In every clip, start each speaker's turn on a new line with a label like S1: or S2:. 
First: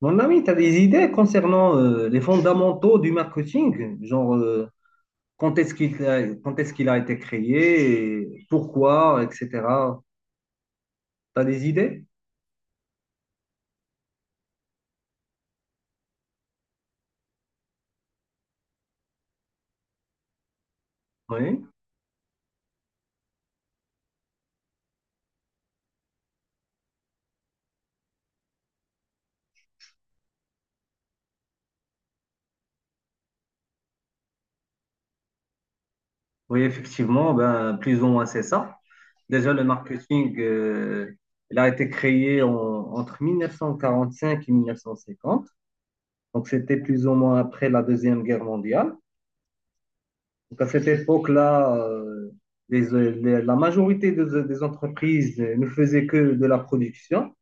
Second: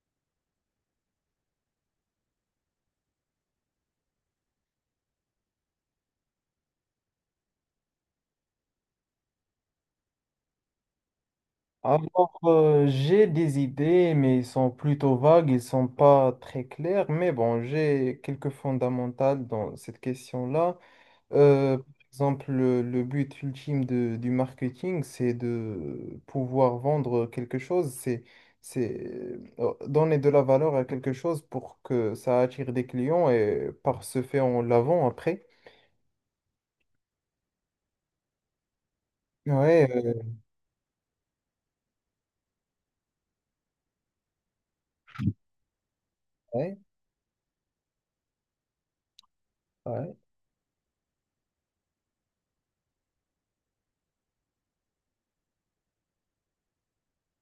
S1: Mon ami, tu as des idées concernant les fondamentaux du marketing, genre. Quand est-ce qu'il a été créé, et pourquoi, etc. Tu as des idées?
S2: J'ai des idées, mais ils sont plutôt vagues, ils sont pas très clairs, mais bon, j'ai quelques fondamentales dans cette question-là.
S1: Oui,
S2: Par exemple, le but ultime du marketing, c'est de pouvoir vendre quelque chose, c'est donner de la valeur à quelque chose pour que ça attire des clients et par ce fait, on la vend après.
S1: oui, effectivement, ben, plus ou moins c'est ça. Déjà, le
S2: Ouais, euh,
S1: marketing, il a été créé entre 1945 et 1950, donc c'était
S2: ouais,
S1: plus ou moins après la Deuxième Guerre mondiale. Donc, à cette époque-là, la majorité des, entreprises ne faisaient que de la production.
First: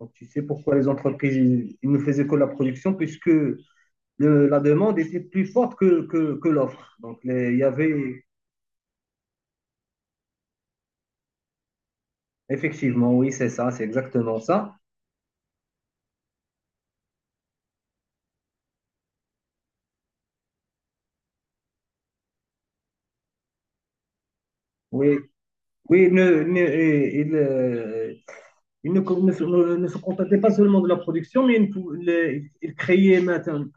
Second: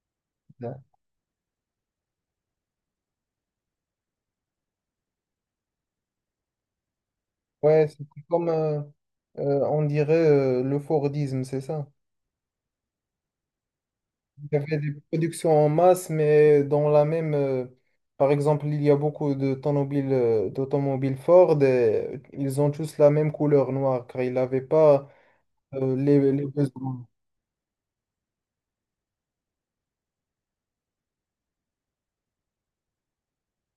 S1: Donc, tu sais pourquoi
S2: ouais.
S1: les entreprises ils ne faisaient que la production, puisque la demande était plus forte que l'offre. Donc, il y
S2: Ouais, C'était
S1: avait
S2: comme, on dirait, le Fordisme, c'est ça.
S1: effectivement, oui, c'est ça, c'est exactement
S2: Il y
S1: ça.
S2: avait des productions en masse, mais dans par exemple, il y a beaucoup de d'automobiles Ford et ils ont tous la même couleur noire, car ils n'avaient pas
S1: Oui, oui,
S2: les, les besoins.
S1: ils ne se contentaient pas seulement de la production, mais les- ils créaient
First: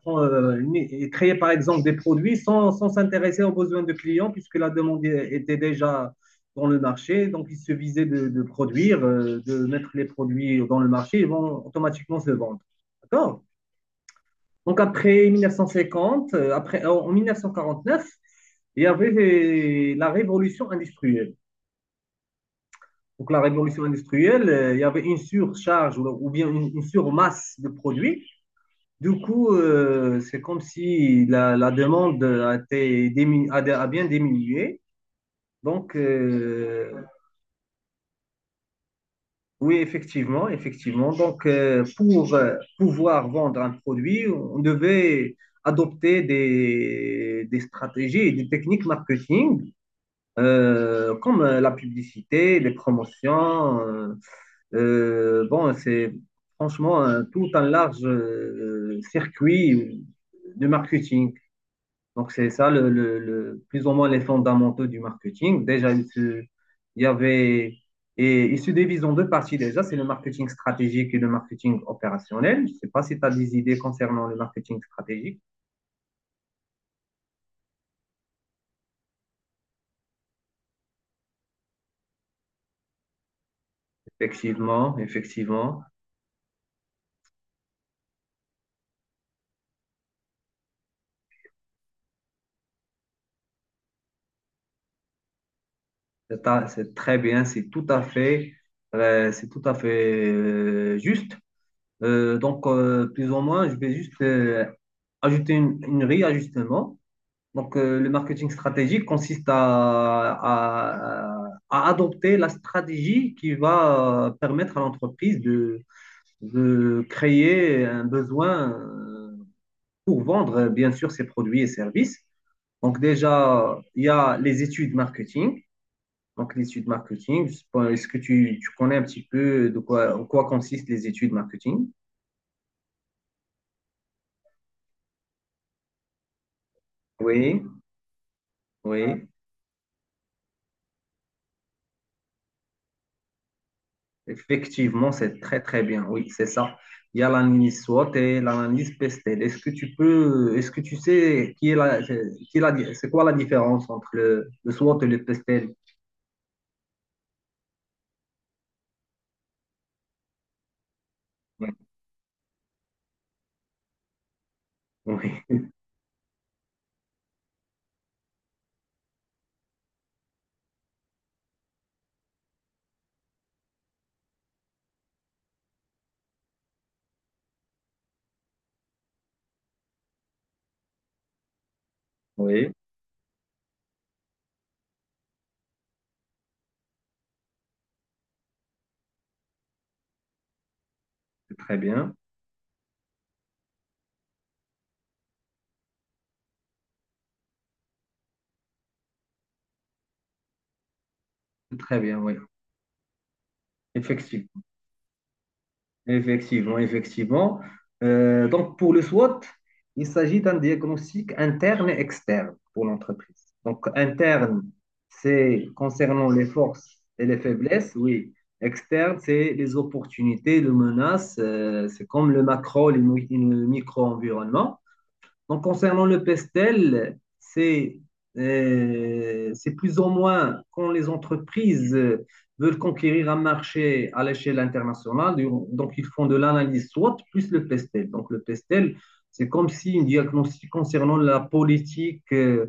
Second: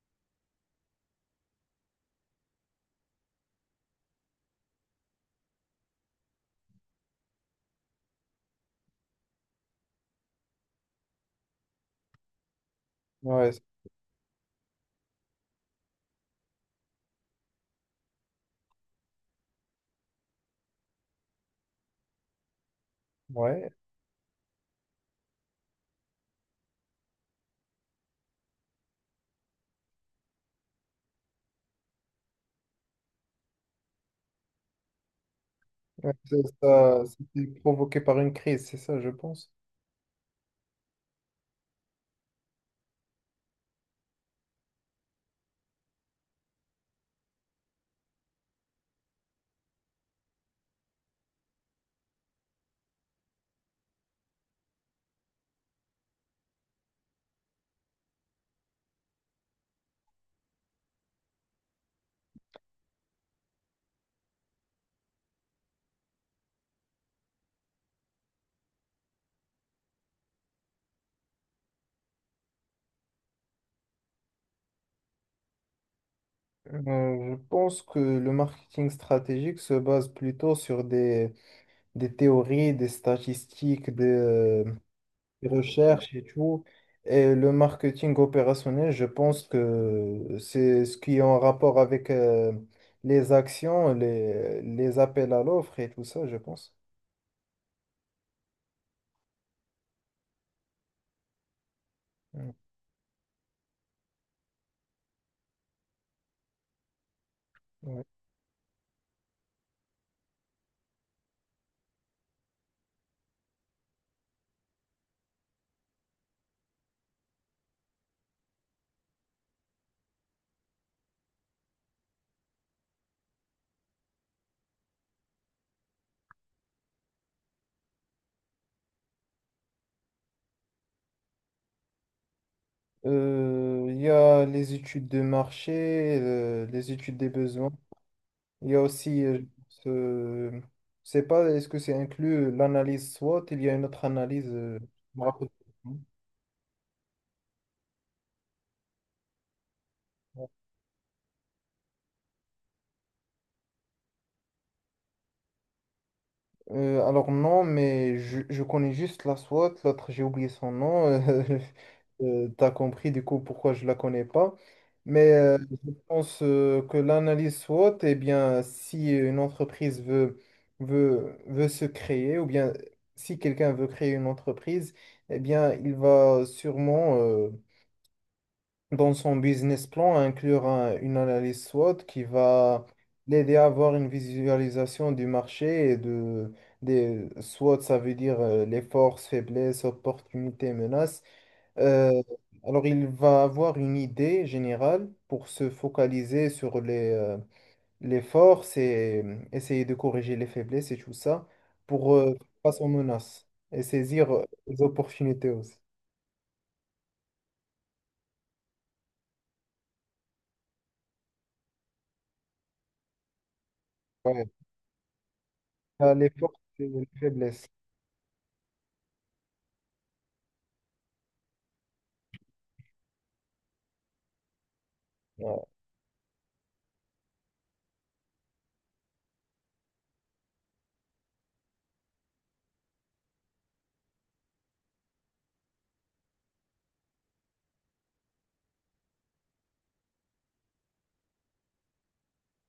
S1: ils créaient par exemple des produits sans s'intéresser aux besoins de clients, puisque la demande était déjà dans le marché. Donc, il suffisaient de produire, de mettre les produits dans le marché, ils vont automatiquement se vendre. D'accord?
S2: Ouais, c'est-
S1: Donc, après 1950, en 1949, il y avait la révolution industrielle. Donc, la
S2: ouais.
S1: révolution industrielle, il y avait une surcharge ou bien une surmasse de produits. Du coup, c'est comme si la demande a bien diminué. Donc,
S2: Ouais, c'est ça, c'était provoqué par une crise, c'est ça, je pense.
S1: oui, effectivement, effectivement. Donc, pour pouvoir vendre un produit, on devait adopter des, stratégies et des techniques marketing, comme la publicité, les promotions, bon, c'est franchement tout un large circuit de marketing. Donc, c'est ça, plus ou moins les fondamentaux du marketing. Déjà, il se- il y avait, et il se divise en deux parties déjà, c'est le marketing stratégique et le marketing opérationnel. Je ne sais pas si tu as des idées concernant le marketing stratégique.
S2: Je pense que le marketing stratégique se base plutôt sur des théories, des statistiques,
S1: Effectivement,
S2: des
S1: effectivement,
S2: recherches et tout. Et le marketing opérationnel, je pense que c'est ce qui est en rapport avec les actions, les appels à l'offre et tout ça, je pense.
S1: c'est très bien, c'est tout à fait juste. Euh,
S2: Mm,
S1: donc, euh, plus ou moins, je vais juste ajouter une réajustement. Donc,
S2: ouais.
S1: le marketing stratégique consiste à, à adopter la stratégie qui va permettre à l'entreprise de créer un besoin pour vendre, bien sûr, ses produits et services. Donc, déjà, il y a les études marketing. Donc, les études marketing, je sais pas, est-ce que tu connais un petit peu en quoi consistent les études marketing?
S2: Il y a les études de marché, les études des
S1: Oui,
S2: besoins. Il y a aussi,
S1: oui.
S2: ce... je sais pas, est-ce que c'est inclus l'analyse SWOT? Il y a une autre analyse. euh,
S1: Effectivement,
S2: je me
S1: c'est
S2: rappelle
S1: très très
S2: plus.
S1: bien. Oui, c'est ça. Il y a l'analyse SWOT et l'analyse PESTEL. Est-ce que tu sais c'est quoi la différence entre le SWOT et le PESTEL?
S2: Alors non, mais je connais juste la SWOT, l'autre j'ai oublié son nom.
S1: Oui,
S2: T'as compris du coup pourquoi je la connais pas. Mais
S1: oui,
S2: je pense que l'analyse SWOT, eh bien, si une entreprise veut se créer, ou bien si quelqu'un veut créer une entreprise, eh bien, il va sûrement dans son business plan, inclure une analyse SWOT qui
S1: oui,
S2: va l'aider à avoir une visualisation du marché et de des SWOT, ça veut dire les forces, faiblesses, opportunités, menaces.
S1: c'est très bien.
S2: Euh, alors il va avoir une idée générale pour se focaliser sur les forces et essayer de corriger les faiblesses et tout ça
S1: C'est très
S2: pour
S1: bien, oui.
S2: faire face aux menaces et saisir
S1: Effectivement.
S2: les opportunités aussi.
S1: Effectivement, effectivement. Donc, pour le SWOT, il s'agit d'un diagnostic interne et externe pour l'entreprise. Donc,
S2: Ouais.
S1: interne, c'est
S2: Ah, les
S1: concernant les
S2: forces et
S1: forces
S2: les
S1: et les
S2: faiblesses.
S1: faiblesses, oui. Externe, c'est les opportunités, les menaces, c'est comme le macro, le micro-environnement. Donc,
S2: Ouais,
S1: concernant le pestel, c'est plus ou moins quand les entreprises veulent conquérir un marché à l'échelle internationale, donc ils font de l'analyse SWOT plus le pestel. Donc, le pestel, c'est comme si une diagnostic concernant la politique euh,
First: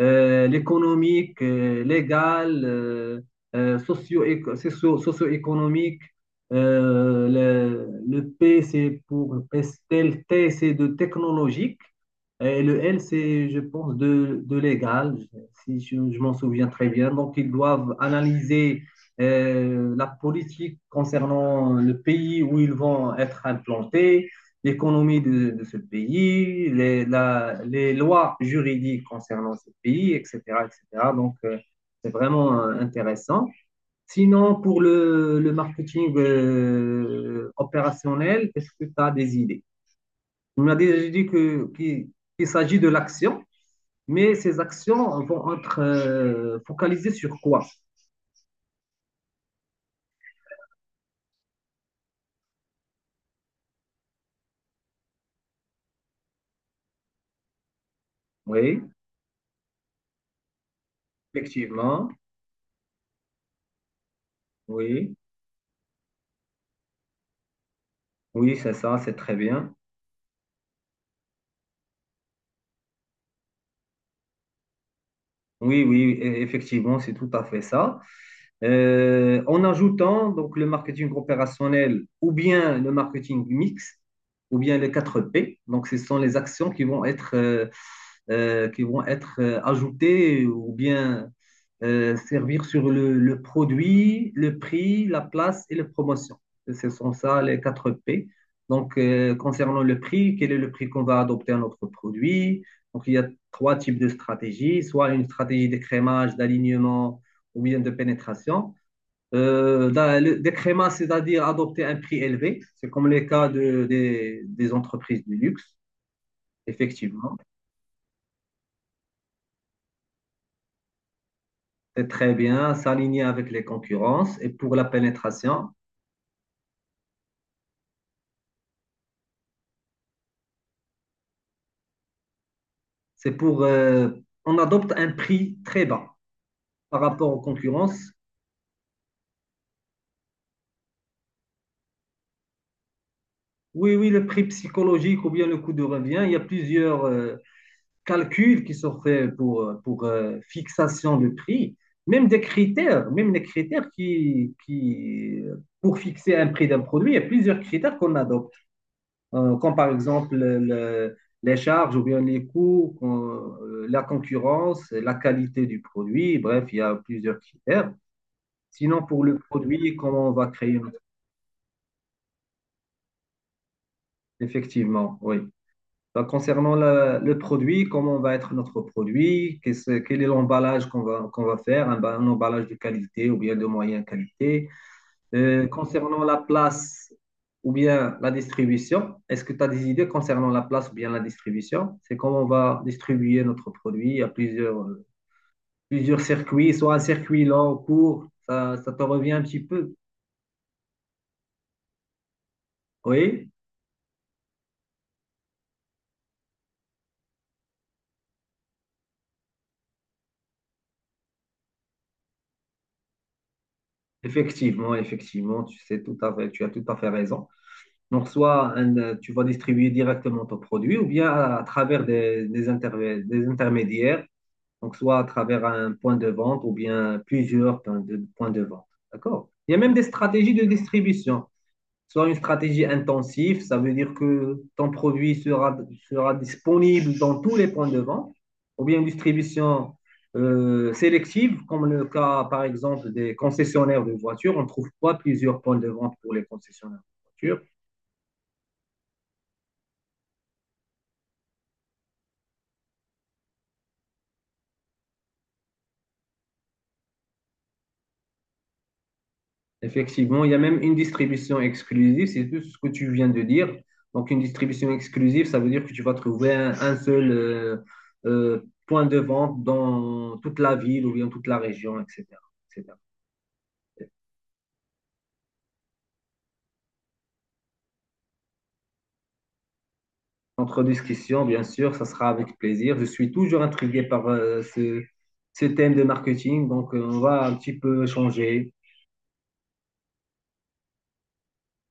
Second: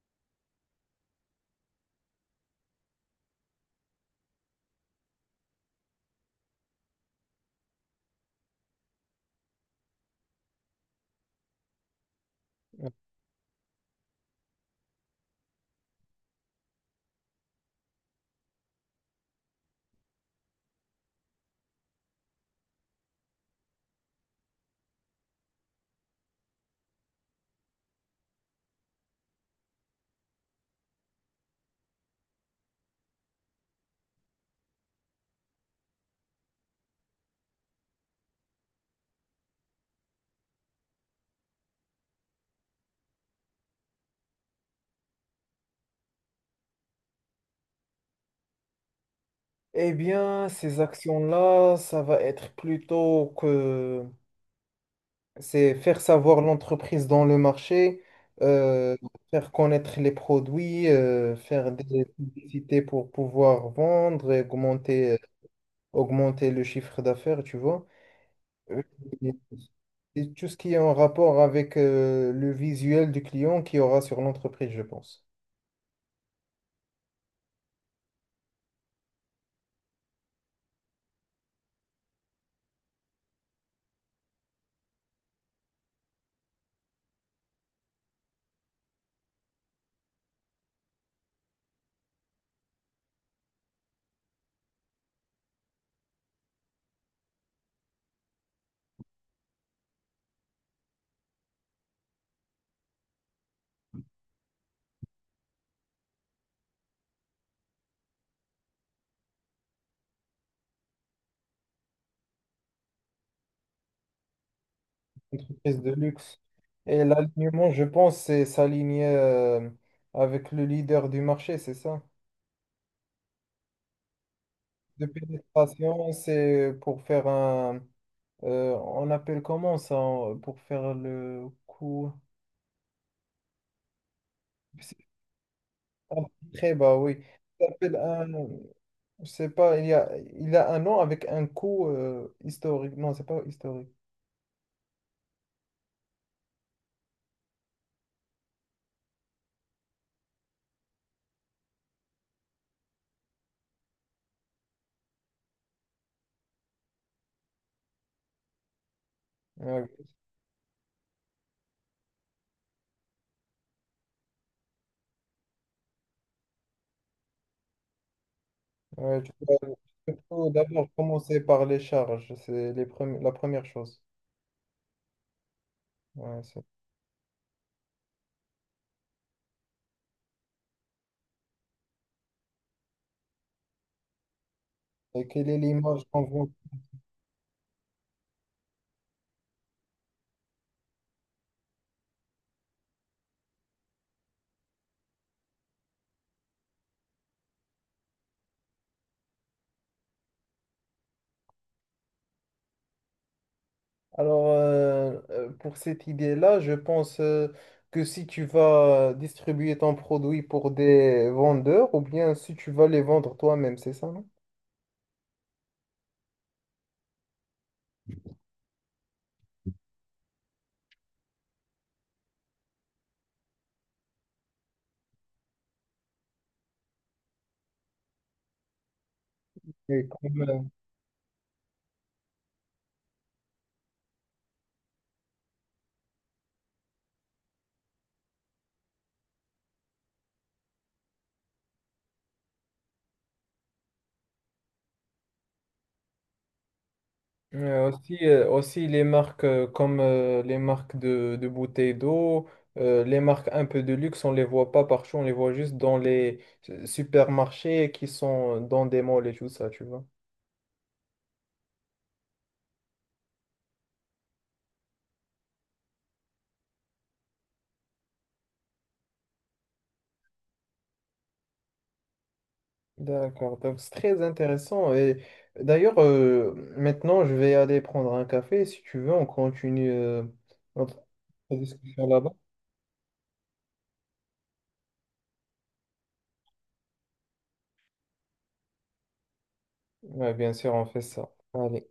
S1: euh, l'économique, légal, socio-économique. Le, P, c'est pour Pestel, T, c'est de technologique. Et le
S2: ouais.
S1: L, c'est, je pense, de légal, si je m'en souviens très bien. Donc, ils doivent analyser la politique concernant le pays où ils vont être implantés, l'économie de ce pays, les lois juridiques concernant ce pays, etc., etc. Donc, c'est vraiment intéressant. Sinon, pour le marketing opérationnel, est-ce que tu as des idées? On a déjà dit qu'il s'agit de l'action, mais ces actions vont être focalisées sur quoi?
S2: Eh bien, ces actions-là, ça va être plutôt que c'est faire savoir l'entreprise dans le marché,
S1: Oui,
S2: euh, faire connaître les produits, faire des
S1: effectivement.
S2: publicités pour pouvoir vendre et
S1: Oui,
S2: augmenter le chiffre d'affaires, tu vois.
S1: oui, c'est
S2: Euh,
S1: ça, c'est
S2: Et
S1: très bien.
S2: et tout ce qui est en rapport avec le visuel du client qu'il y aura sur l'entreprise, je pense.
S1: Oui, oui, effectivement, c'est tout à fait ça. En ajoutant donc le marketing opérationnel ou bien le marketing mix ou bien les 4 P. Donc, ce sont les actions qui vont être ajoutées ou bien servir sur le produit, le prix, la place et la promotion. Ce sont ça les 4 P. Donc, concernant le prix, quel est le prix qu'on va adopter à notre produit? Donc, il y a trois types de stratégies, soit une stratégie d'écrémage, d'alignement ou bien de pénétration. Euh, des crémas, c'est-à-dire adopter un prix élevé. C'est comme les cas des, entreprises du luxe,
S2: Entreprise de luxe. Et
S1: effectivement.
S2: l'alignement, je pense, c'est s'aligner avec le leader du marché, c'est ça?
S1: C'est très bien, s'aligner avec les concurrences. Et pour la
S2: De
S1: pénétration,
S2: pénétration, c'est pour faire un. On appelle comment ça? Pour faire le coup.
S1: c'est pour... euh, on adopte
S2: C'est
S1: un prix très bas
S2: un très bas,
S1: par
S2: oui.
S1: rapport aux
S2: Ça s'appelle
S1: concurrences.
S2: un. Je sais pas, il y a, il a un nom avec un coup historique. Non, c'est pas historique.
S1: Oui, oui, le prix psychologique ou bien le coût de revient, il y a plusieurs, calculs qui sont faits pour, fixation de prix, même des critères, même les critères qui pour fixer un prix d'un produit, il y a plusieurs critères qu'on adopte, comme
S2: Ouais,
S1: par exemple les charges ou bien les coûts, la concurrence, la qualité du produit, bref, il y a plusieurs critères. Sinon,
S2: ouais,
S1: pour le produit,
S2: tu
S1: comment on va
S2: peux
S1: créer
S2: d'abord
S1: notre.
S2: commencer par les charges. C'est la première chose.
S1: Effectivement, oui. Ben,
S2: Ouais, c'est-
S1: concernant le produit, comment va être notre produit, quel est l'emballage qu'on va, faire, un emballage de qualité ou bien de moyenne qualité.
S2: et quelle est l'image qu'on
S1: Concernant la
S2: veut.
S1: place ou bien la distribution, est-ce que tu as des idées concernant la place ou bien la distribution? C'est comment on va distribuer notre produit à plusieurs circuits, soit un circuit long, court, ça te revient un petit peu. Oui,
S2: Pour cette idée-là, je pense que si tu vas distribuer ton produit pour des vendeurs ou bien si tu vas les vendre toi-même, c'est ça, non?
S1: effectivement, effectivement, tu sais tout à fait, tu as tout à fait raison. Donc, soit tu vas distribuer directement ton produit ou bien travers des, des intermédiaires, donc soit à travers un point de vente ou bien plusieurs points de vente. D'accord? Il y a même des
S2: Et
S1: stratégies de
S2: comme,
S1: distribution. Soit une stratégie intensive, ça veut dire que ton produit sera disponible dans tous les points de vente, ou bien une distribution sélective, comme le cas par exemple des concessionnaires de voitures. On trouve pas plusieurs points de vente pour les concessionnaires de voitures.
S2: euh, aussi les marques comme les marques de bouteilles d'eau, les marques un peu de luxe, on les voit pas partout, on les voit juste dans les supermarchés qui sont dans des malls et tout ça, tu vois.
S1: Effectivement, il y a même une distribution exclusive, c'est tout ce que tu viens de dire. Donc, une distribution exclusive, ça veut dire que tu vas trouver un seul euh, point de vente dans toute la ville ou bien toute la région, etc. etc.
S2: D'accord, donc c'est très intéressant. Et d'ailleurs, maintenant, je vais aller prendre un café. Si tu veux, on continue
S1: Entre
S2: notre
S1: discussion, bien sûr, ça
S2: discussion
S1: sera
S2: là-bas.
S1: avec plaisir. Je suis toujours intrigué par ce thème de marketing, donc on va un petit peu changer.
S2: Ouais, bien sûr, on fait ça. Allez.